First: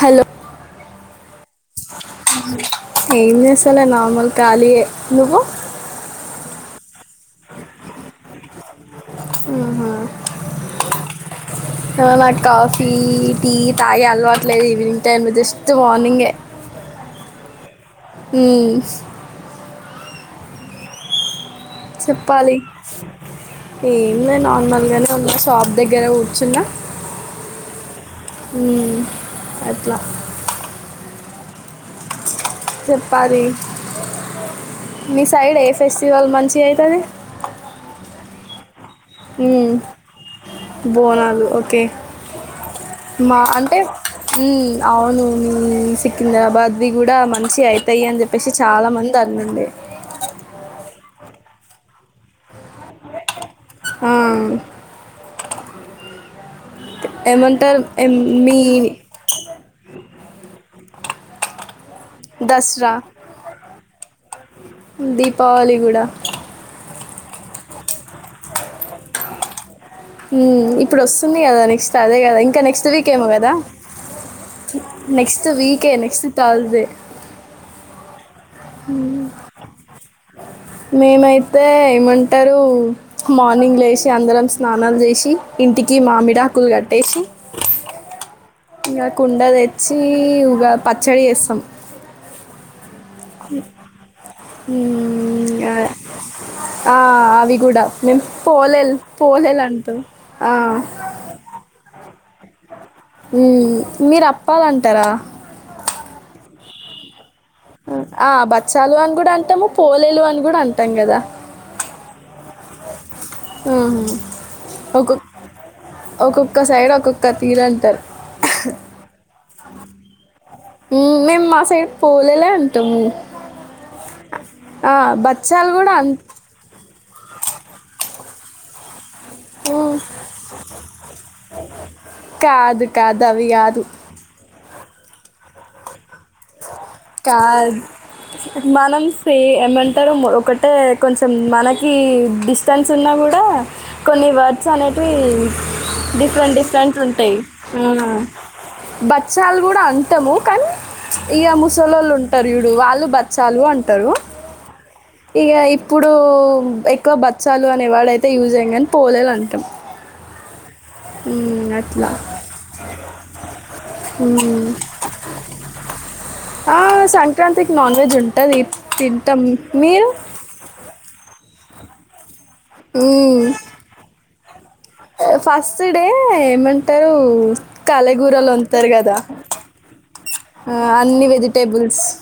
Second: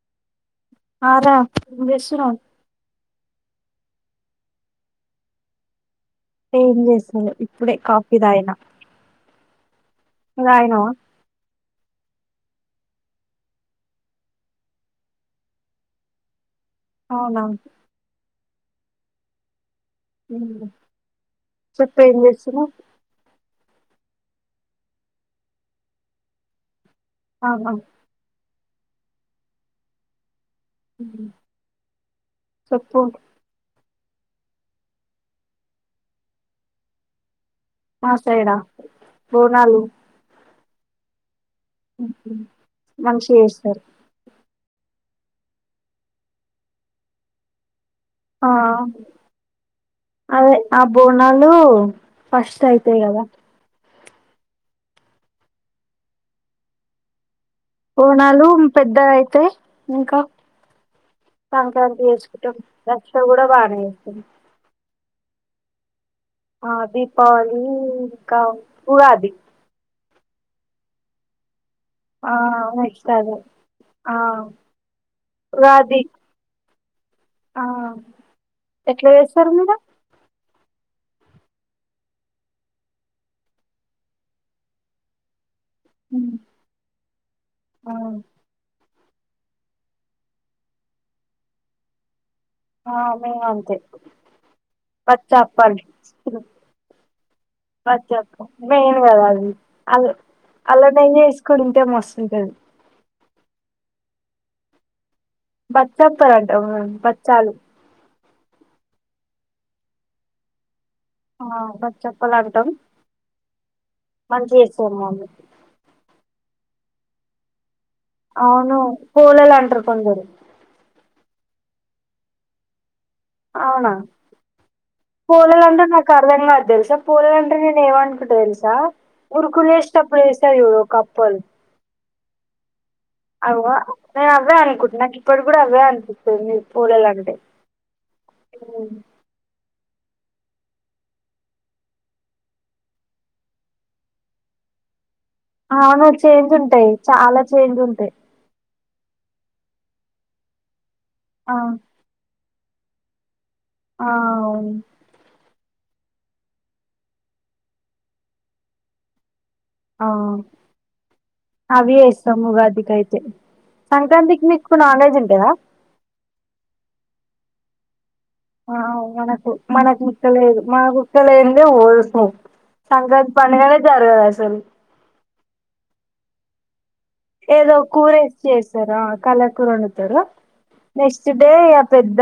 Hello ఆరా చేస్తున్నావ్ అ ఏం చేస్తాలే నార్మల్ ఖాళీ ఏ నువ్వు ఏం చేస్తారు ఇప్పుడే కాఫీ దాయనా అ హ నాకు కాఫీ టీ తాగి అలవాట్లేదు ఈవినింగ్ టైమ్ జస్ట్ మార్నింగే అవునా హమ్ హమ్ చెప్పాలి ఏం లే నార్మల్గానే ఉన్నా షాప్ దగ్గర కూర్చున్నా ఆ అ హమ్ అట్లా అ చెప్పారి మీ సైడ్ ఏ ఫెస్టివల్ మంచి అవుతుంది ఆ సైడా పోనలు బోనాలుఓ ఓకే మంచిగ మా అంటే చేస్తారు అవును సికింద్రాబాద్ది కూడా మంచి అయి య్య అని ఆ చెప్పేసి చాలా మంది అన్నింది నాలు ఫస్ట్ అయితే ఇ కదా ఆ ఇకా కోనాలు పెద్ద అయితే ఇంకా తక చేసుకుంటాం దసరా రక్ష కూడా బాగా చేస్తాం దీపావళి కూడా ఆ దీపావళ ఇకా పది ఇప్పుడు వస్తుంది కదా నెక్స్ట్ సరే ఆ కదా ఇంకా నెక్స్ట్ వీక్మో అదే కదా ఆ నెక్స్ట్ వీకే ఉగాది నెక్స్ట్ త్ర్సడై ఆ ఎట్లా చేస్తారు మీడ మేమైతే ఏమంటారు మార్నింగ్ లేసి అందరం స్నానాలు చేసి ఇంటికి ఉమ్ మామిడ ఆకులు కట్టేసి ఇక కుండ తెచ్చి ఉగా పచ్చడి వేస్తాం ఆ మేము అంతే మ్మ్, ఇంకా, పచ్చప్పండి ఆ, అవి కూడా మేము పచ్చప్ప పోలేలు మెయిన్ కదా పోలేలు అంటాం అది అ ఆ, అల్ల న చేసుకునింటే మస్తుం సిగన్ హమ్ మీరు అప్పాలంటారా బచ్చప్పర అంటే బచ్చాలు ఆ బచ్చాలు అని కూడా అంటాము పోలేలు అని కూడా అంటాము ఆ బ చెప్పలాదు హమ్ చేస్తారు ఒక మమ్మీ ఒక ఒక్క సైడ్ ఒక్కొక్క తీరు అంటారు అవును కూలలు అంటారు కొందరు హ్మ్. మేము మా సైడ్ పోలేలే అంటాము అవునా ఆ! బచ్చాలు హోలిగంటే కూడా అన్ నాకు అర్థం కాదు తెలుసా హోలిగంటే నేను ఏమనుకుంట తెల్సా హ్మ్. ఉర్కులేష్టప్పుడు ఏస్తారు చూడు ఒకప్పలు కాదు కాదు అవి అవ కాదు. మే అవ్వే అనుకుట్ నాకు ఇప్పడు కూడా అవే అంట కా మనం స ఎ ట ఒకటే కొంచెం మనకి డిస్టెన్స్ ఉన్నా కూడా కొన్ని వర్డ్స్ అనే అవునా చేంజ్ ఉంటాయి చాలా చేంజ్ ఉంటాయి బచ్చాలు కూడా అంటము కానీ ఇయా ఆ ము సలండి టరు చూడు వాళ్ళు బత్ చాలు ఆ అంటారు అవును ఇగ ఇప్పుడు ఎక్కువ బచ్చాలు అనే వర్డ్ అయితే యూజ్ అయ్య కానీ పోలేలు అంటాం ఆ ఉమ్, అవి అట్లా చేస్తం ఉగాదికి అయితే సంక్రాంతికి ఉమ్. మీకు నాన్వజ్ ఉంటందా సంక్రాంతి కి నాన్ వెజ్ ఉన్ ఆ మనకు మనకు ముక్క లేదు మాకు ముక్క లేదు [unintelligible] సంక్రాంతి పండుగనే జరగద సల్ ఫస్ట్ డే మన్ ఏదో కూర వేసి చేస్తారా కదా కళకూర వండుతారు ఆ, అన్ని నెక్స్ట్ డే ఆ వెజిటేబుల్స్ పెద్ద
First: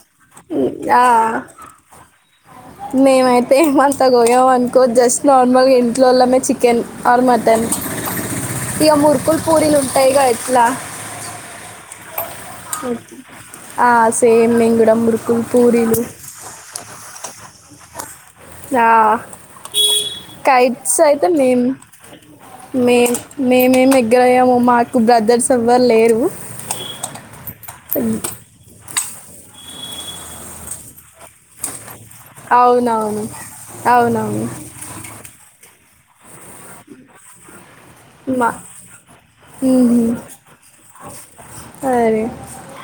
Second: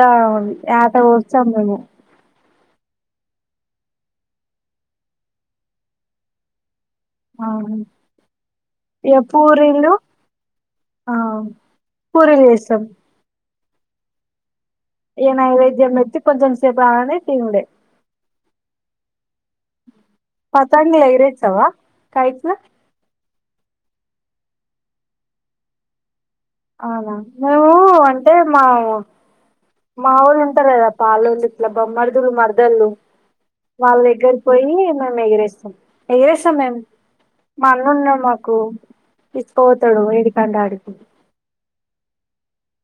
ఆట ఆ, వస్తాం మేము మేమైతే ఏమంత పోయాం అనుకో జస్ట్ నార్మల్గా ఇంట్లోలనే చికెన్ ఆర్ ఆ మటన్ ఇక మురుకులు పూరీలు ఉంటాయిగా ఎట్లా ఆ పూరీలు చేస్తం ఆ సేమింగ్ ఏ నైవేద్యం పెట్టి కొంచెం సేపు రాగానే తిందే ఆ కైట్స్ పతంగులు అయితే మేమ్ ఎగిరేచ్చావా కైట్స్ మే మేమేమి ఎగ్గరెయ్యము మాకు బ్రదర్స్ ఎవ్వరు లేరు అవునా మేవు అంటే మా మావొళ్ళు ఉంటారు కదా పాలొల్లు ఇట్లా బొమ్మర్ రులు మరదళ్ళు అవునవును వాళ్ళ దగ్గర అవునవును పోయి మేము ఎగిరేస్తాం ఏడుస్స మ్యాన్ మా అన్నున్డాడు మా మాకు తీసుకోపోతాడు ఏడికంటే ఆడికి సరే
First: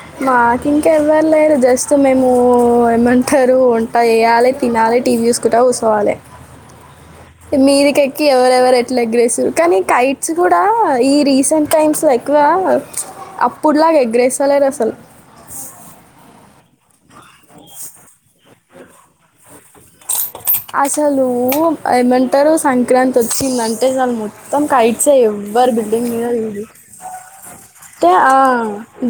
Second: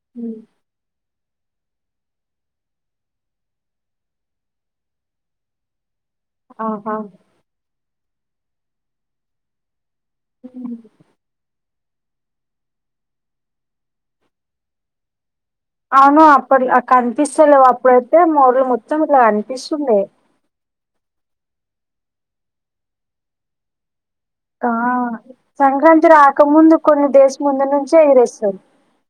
ఉమ్, మాకింకా ఏం ఎవరలేరు జస్ట్ మేము ఏమంటారు వంట వేయాలి, తిన్నాలి, టీవీ చూసుకుంటా, కుసోవాలి. ఆహా మీదిక ఎక్కి ఎవరెవరు ఎట్ల ఎగిరేస్సరు కానీ కైట్స్ కూడా ఉమ్. ఈ రీసెంట్ టైమ్స్ ల ఎక్కువ అప్పుడులాగా ఎగరేస్తలేరు అసలు అవును అప్పుడు కనిపిస్తలేవు అప్పుడైతే మోడలు మొత్తం ఇట్లా కనిపిస్తుండె అసలు ఏమంటారు సంక్రాంతి వచ్చిందంటే చాల్ ము ఆ సంక్రాంతి లేదు రాకముందు కొన్ని డేస్ ముందు నుంచే అంటే ఆ, ఎగిరేస్తారు.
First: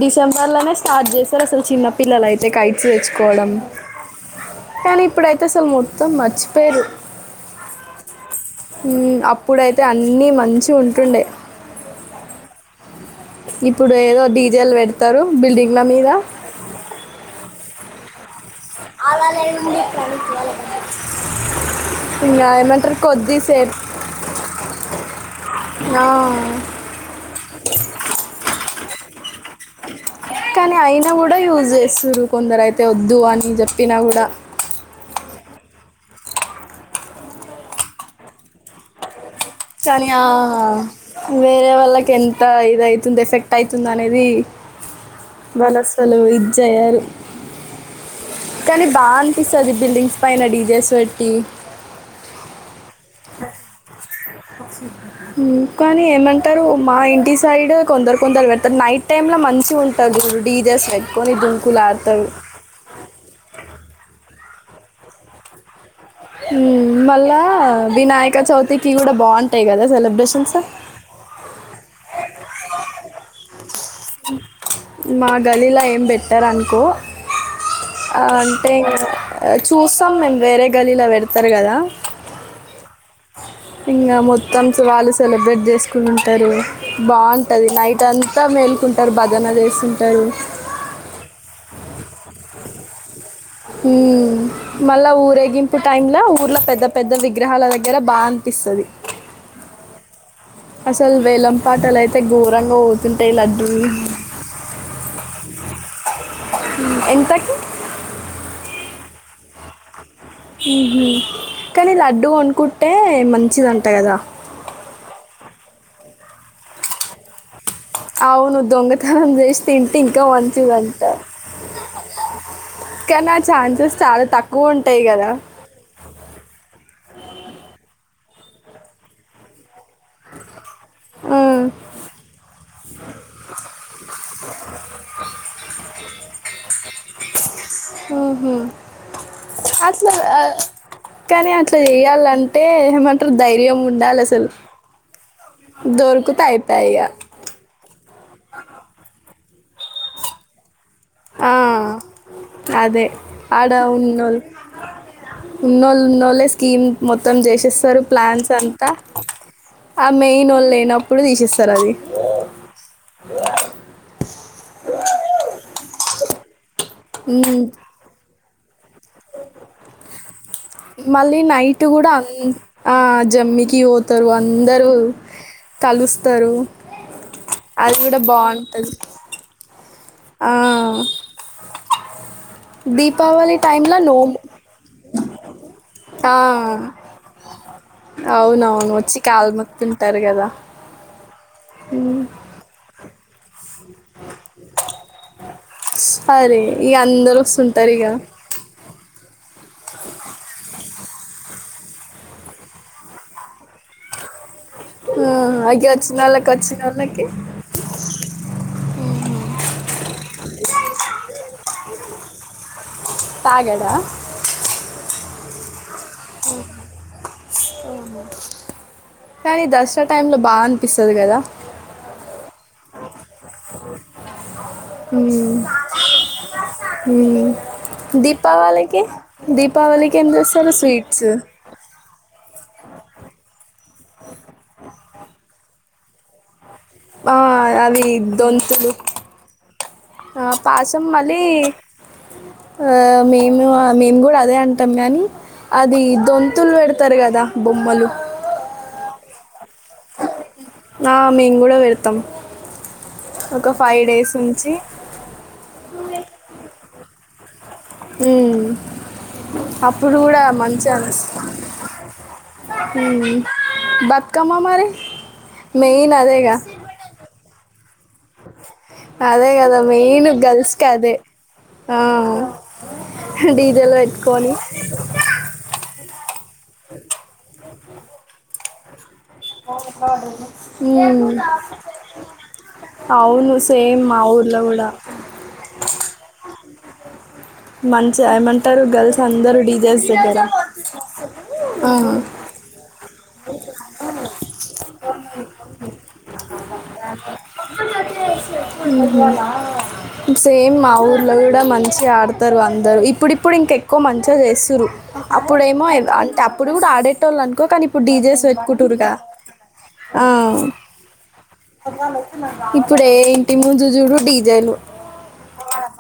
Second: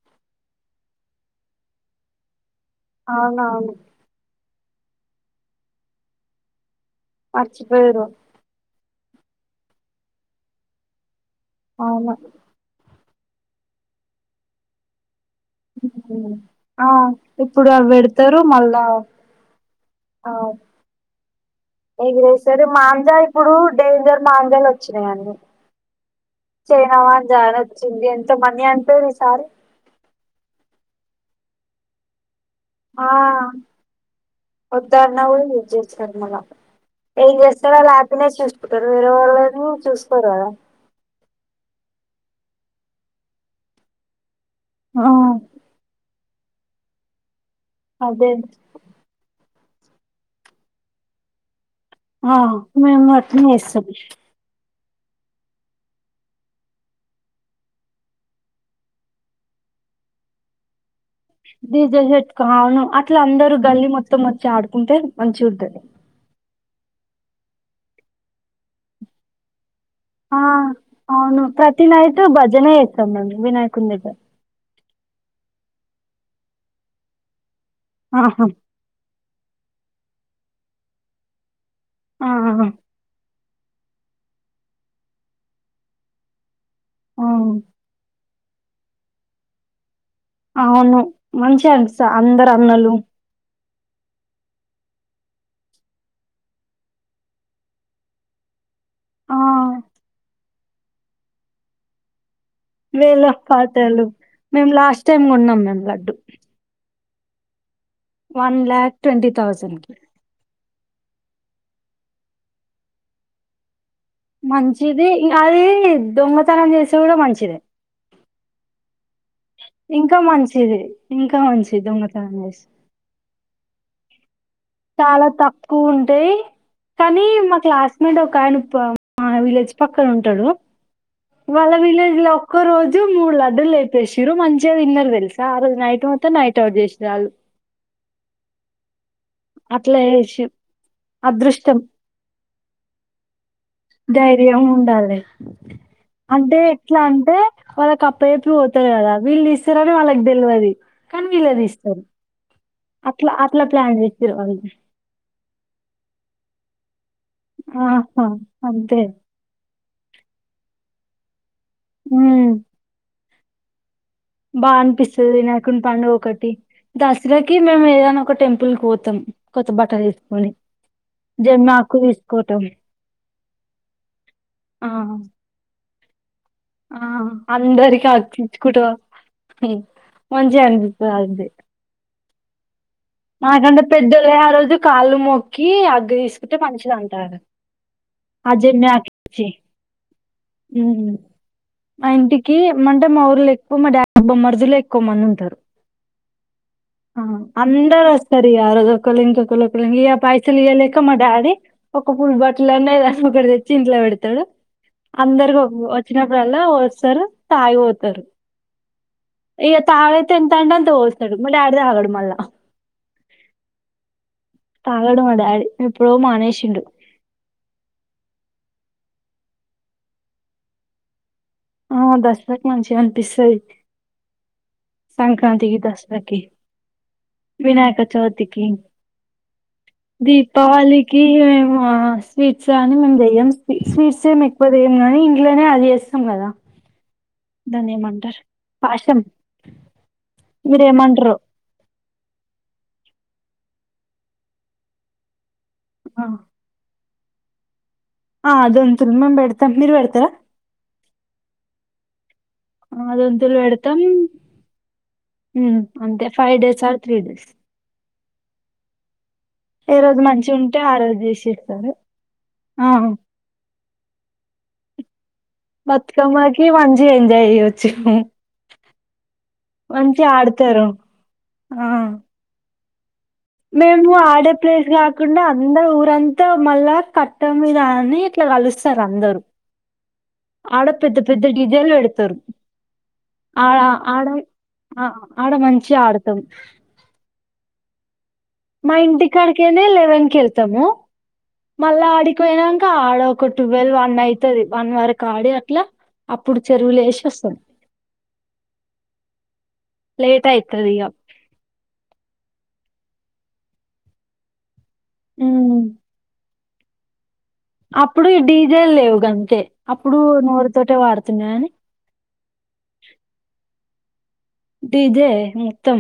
డిసెంబర్లోనే స్టార్ట్ చేస్తారు అసలు చిన్న పిల్లలాలయితే ఈ కైట్స్ తెచ్చుకోవడం అవునవును కానీ ఇప్పుడైతే అసలు మొ మొత్తం మర్చిపోయరు మర్చిపోయిరు హ్మ్ అప్పుడైతే అన్నీ మంచి ఉంటుండే అవును ఇప్పుడేవో డీజెల్ పెడతారు. బిల్డింగ్ల మీద హ్మ్ ఆ చెప్ ఇప్పుడు అవే [inaudible] ఇంకా ఎగిరేసాడు ఏమంటారు మాంజా ఇప్పుడు కొద్దిసేపు డేంజర్ మాంజాలు వచ్చినయండి ఆ, చైన వాల్ జారొచ్చింది ఎంత మంది అన్ వేడి సారు కానీ అయినా కూడా యూజ్ చేస్తురు కొందరు అయితే ఆ వద్దు అని చెప్పినా కూడా యిన కూడా చేస్తారు మల్లా ఏం చేస్తారు ఆళ్ళు ఆర్గనైజ్ చేసుకుంటారు వేరేవాళ్ళు [unintelligible] కానీ ఆ వేరే వాళ్ళకి ఎంత ఇది అయితుంది ఎఫెక్ట్ అయితుంది అనేది ఆ మనస్సు అనేది జేయాలి అదే కానీ బా యు ఇస్తది బిల్డింగ్స్ పైన డీజేస్ పెట్టి ఆ మ అన్నా సష కానీ ఏమంటారు మా ఇంటి సైడ్ కొందరు కొందరు పెడతారు నైట్ టైమ్ లో మంచి ఉంటంది డీజే సైడ్ దీజల్ చెట్క అవును అట్లా అందరు గల్లి మొత్త మ ఆడుకుంటే మంచి ఉతుంది మళ్ళా వినాయక చవితికిి కూడా బాగుంటాయి కదా ఆ సెలబ్రేషన్స్ అవును ప్రతి నాై భజనే చేేస్తాం మండి వినాయకుడి దగ్గర మా గలీలా ఏం పెట్టారనుకో ఆహా అంటే ఈంగా చూస్తాం మేము వేరే గల్లీలో పెడతారు కదా ఆ ఇంకా మొత్తంస వాళ్ళు సెలబ్రేట్ చేసుకుని ఉంటారు ఆ, బాగుంటది నైట్ అని త మేల్కుంటారు భజన చేసి అవును మంచిగా అన్ అందరు అన్నలు ఉ మళ్ళా ఊరేగింపు టైమ్ లో ఊర్లో పెద్ద పెద్ద విగ్రహాల దగ్గర బాగా అనిపిస్తుది ఆ అసలు వేలం పాటాలయితే గో వేల పాతాలు మేము లాస్ట్ టైమ్ ఉన్నాం మేము గ ఎంతకి వన్ ల్యాక్ ట్వంటీ థౌజండ్ కి కానీ లడ్డూ కొనుకుంటే మంచిదట మంచిది ఈ అది దొంగతనం చేస కూడా మంచిద అమె చేసి తింటే ఇంకా మంచిది మంచిదింట ఇంకా మంచిది దొంగతనం చేసి కానీ ఆ ఛాన్సెస్ చాలా తక్కువ ఉంటాయి చాలా కదా తక్కువ ఉంటాయి కానీ మా క్లాస్మేట్ ఒక ఆయన మా విలేజ్ పక్కన ఉంటాడు ఉమ్, వాళ్ళ విలేజ ఒక్క రోజు మూ లడు లేట్ శిరు మంచిద ఇన్నర్ద తెలాస నైట్ మత్త నైట్ ఓట్ చెస్టే చాలు హ అట్లా కానీ అదృష్టం అట్లా చెయాలంటే ఏమంటా ధైర్యం ఉండాలి అసలు ధైర్యం ఉండాలి దొరుకుతూ అంటే అయితయిక ఎట్లా అంటే వాళ్ళకి అప్పచెప్పి పోతారు కదా వీళ్ళు ఇస్తారని వాళ్ళకి తెలి వాహ్ద కానీ ఆ, వీలాది ఇస్తారు అదే అట్లా అట్లా ఆడ ప్లాన్ చేస్తారు ఉన్నోళ్ళ వాళ్ళు ఉన్నోళ్ళు ఉన్నోళ్ళ స్కీమ్ మొత్తం చేసేస్తారు ఆహా ప్లాన్స్ అంతా అంతే ఆ మెయిన్ వాళ్ళు లేయినప్పు ఇప్పుడు తీసిస్ హ్మ్ బా అనిపిస్తది నాకుని పండుగ ఒకటి దసరాకి ఉమ్, మేము ఏదన ఒక టెంపుల్ పో త్తం కొత్త బట్టలు వేసుకొని మళ్ళీ నైట్ కూడా అ ఆ జమ్మికి పోతారు ఆ అందరూ తలుస్ ఆ అందరికి హగ్స్ ఇచ్చుకుట బాగుంటుంది ఆ మంచిగా అనిపిస్తది అది దీపావళి మాకంటే టైమ్ లో పెద్దలే నోము ఆ రోజు కాళ్ళు మొక్కి అగ్గ ఆ తీసుకుంటే మంచిది అంటారు ఆ జమ్మి అవునవును వచ్చి ఆకిచ్చ కాలు మొక్తుంటారు కదా మా ఉమ్, ఇంటికిమంటే మారు లేక్ అబ్బ మా డాడీ మార్డులే ఎక్కువ మంది ఉంటారు అరే ఇగ ఆ అందరు వస్తుంటారు ఇగ అందరుస్త రి అరు కలిన్చతులక్ లుంగియా పైసలు ఈయలే ఇంకా మా డాడీ ఒక పుల్ బట్టలు అనేద ఒక తెచ్చి ఇంట్లో పెడతాడు అందరికి ఆ ఇగ వచ్చినోళ్ళకి వచ్చినప్పుడల్లా వస్తారు వచ్చినోళ్ళకి తాగిపోతారు ఇక తాగ తంటండత పోస్తాడు మా డాడీ తాగడు మళ్ళా తాగడా అ ఎప్పుడ మానేసిండు కానీ దసరా టైమ్ లో బాగా అనిపిస్తది కదా ఆ దసరా కు మంచి అనిపిస్తది మ్మ్ సంక్రాంతికి దసరాకి మ్మ్ వినాయక చౌతికి దీపావళికి దీపావళికి ఏం చేస్తారు దీపావళికి స్వీట్స్ హమా స్వీట్స్ కానీ మేము జెయ్యం స్వీట్స్ ఏం ఎక్కువ తెయ్యం నీ ఇంట్లోనే అది చేస్తాం కదా ఆ దాన్ని అవి ఏమంటారు దొంతులు పాశం పాసం మీరేమంటారో మళ్ళీ అ మేము మేము కూడా అదే అంటాం గానీ అది దొంతులు పెడత తారు కదా బొమ్మలు ఆ అదొంతు మేం పెడతం మీరు బెడతార ఆ మేము కూడా పెడతాం అదొంతులు ఒక పెడతాం ఫైవ్ డేస్ ఉంచి అంతే ఫైవ్ డేస్ ఆ త్రీ డేస్ హ్మ్ ఏ అప్పుడు రోజు కూడా మంచిగా ఉంటే మంచి ఆ అని రోజు చేసేస్తారు ఆ హ్మ్ బతుకమ్మకి మంచిగెంజాయ్ చేయచ్చు చెయ్ అదే కదా మెయిన్ గర్ల్స్ కి ఆడతారు అదే ఆ హ మేము ఆడే ప్లేస్ కాకుండా అందరు ఊరంత ఇంత మళ్ళా కట్ట మీద అని ఇట్లా కలుస్తారు అందరు ఆడ పెద్ద ఉమ్, పెద్ద డీజేలు పెడతరు అవును ఆ సేమ్ మా ఆడ ఊర్లో కూడా ఆడ మంచిగా ఆడతరు మ మా ఇంటికాడికినే లెవెన్కి దగ్గర వెళ్తాము మళ్ళా ఆ. ఆడికిపోయినాంక ఆడ ఒక టువెల్ వన్ అయితది వన్ వరకు ఆడి అట్లా అప్పుడు చెరువులు వేసి వస్తాం లేట్ సేమ్ అయితది మా ఇక ఊర్లో కూడా మంచి ఆడతారు అందరు ఇప్పుడిప్పుడు ఇంక ఎక్కువ మంచిగా చేసురు ఉమ్, అప్పుడేమో ఎ అంటే అప్ ఇప్పుడు కూడా ఆడే టోళ్లు అనుకో కానీ ఇప్పుడు అప్పుడు ఈ డీజెస్ డీజేలు పెట్టుకుంటురుగా లేవు అంతే అప్పుడు ఆ నోరుతోటే వాడుతున్నా కానీ ఇప్పుడే జుజురు డీ జెలు డీజే మొత్తం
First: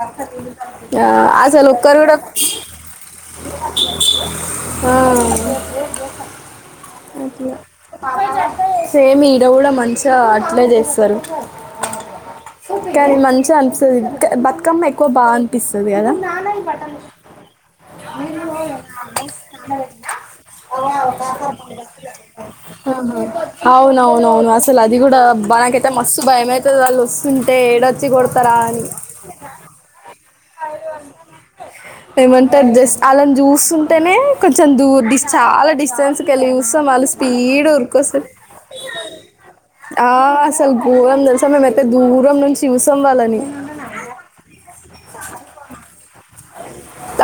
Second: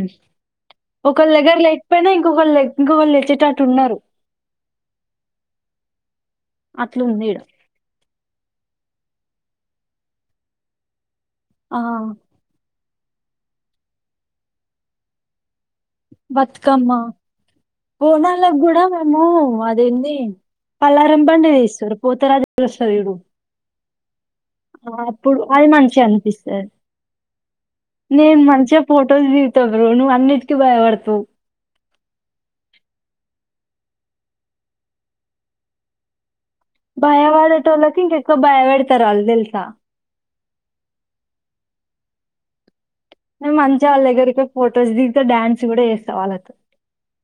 ఒకళ్ళ దగ్గర అసలు ఒక్కరు లేకపోయినా కూడా ఇంకొకళ్ళు ఇంకొకళ్ళు తెచ్చేటట్టు ఉన్నారు అట్లుంది ఈడ సేమ్ ఈ ఈడ కూడా మంచిగా అట్లే చేస్తారు ఆ కానీ మంచిగా అనిపిస్తది బతుకమ్మ ఎక్కువ బాగా అనిపిస్తు బతుకమ్మ బోనాలకు కూడా మేము అదేంది పల్లారం పండి తెస్తారు పోతరాజు కి వస్తది చూడు అవున అవును అసలు అది కూడా అప్పుడు అది బనకైతే మంచిగా మస్తు భయం అనిపిస్తది అయితు వాళ్ళు వస్ నేను మంచిగా ఫొటోస్ దిగుతా బ్రో నువ్వు అన్నిటికీ భయపడతవు ఏమంటారు జస్ట్ వాళ్ళని చూస్తుంటేనే కొంచెం దూర్ డిస్ చాలా డిస్టెన్స్ భయ వడేటోళ్ళకి ఇంకెక్కువ భయపడతరు ఆళ్లు తెలుసా సలు గోరం తెలుసా మేమైతే దూరం నుంచి చూస్ మంచిగా వాళ్ళ దగ్గరికి ఫొటోస్ దిగితే డాన్స్ కూడా చేస్తా వాళ్ళ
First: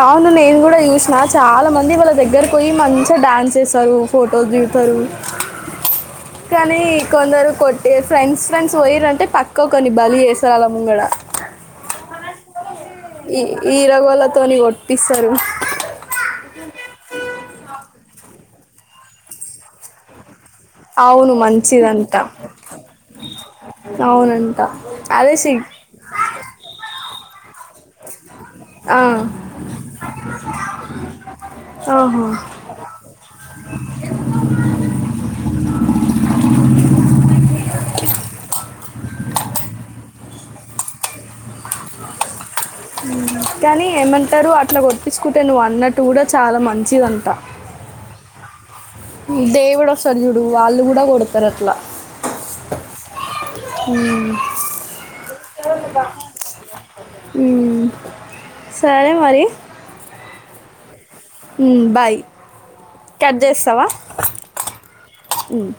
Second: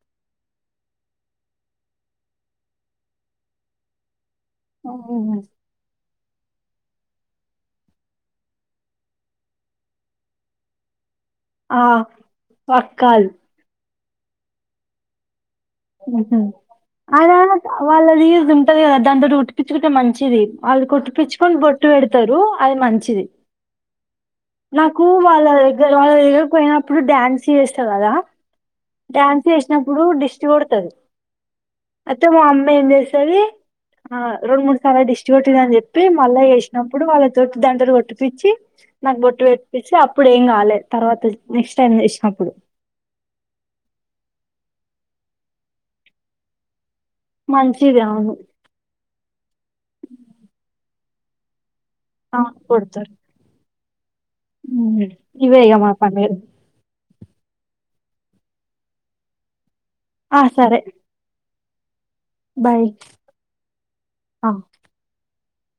అవును నేను కూడా చూసినా చాలా మంది వాళ్ళ దగ్గరకి పోయి మంచిగా డ్యాన్స్ చేస్తారు ఫోట్ ఫోటోలు దిగుతరు ఉహు. కానీ కొందరు కొట్టేసి ఫ్రెండ్స్ ఫ్రెండ్స్ పోయిరంటె పక్క ఒక్కడిని బలి చేసారు ఆళ్ల ముంగడ ఆ వక్కల్ తీరగోళ్ళతోని ఒపిస్తారు ఆహా అన వాళ్ళది కదా దాంతోటి కొట్టిపించుకుంటే మంచిది వాళ్ళు కొట్టి అవును పిచ్చుకొని బొట్టు మంచిదంట పెడతారు అది మంచిది అవునంట నాకు అదే వాళ్ళ సి దగ్గర వాళ్ళ దగ్గర పోయినప్పుడు డ్యాన్స్ చేస్తా కదా ఆ డ్యాన్స్ చేసినప్పుడు డిస్ కోడ్తది అయితే ఆహా మా అమ్మ ఏం చేస్తది రెండు మూడు సార్లు డిస్టి బట్టిందని చెప్పి మళ్ళా ఏసినప్పుడు వాళ్ళతోటి దండలు కొట్టిపిచ్చి నాకు బొట్టి పెట్టిచ్చి అప్పుడు ఇప్పుడు ఏం కాలే తర్వాత నెక్స్ట్ టైమ్ ఏసినప్పుడు కానీ ఏమంటారు అట్లా కొట్టిపించుకుంటే నువ్వు అన్నట్టు కూడా చాలా మంచి మంచిది అవును దేవుడు వస్తరు చూడు వాళ్ళు కూడా కొడతారు అట్లా అవును కొడతరు హమ్మ్ ఇవే ఐగా మా పండగలు ఉమ్ సరే మరి ఆ సరే మ్ బాయ్ బాయ్ కట్ చేస్తావా ఆ హమ్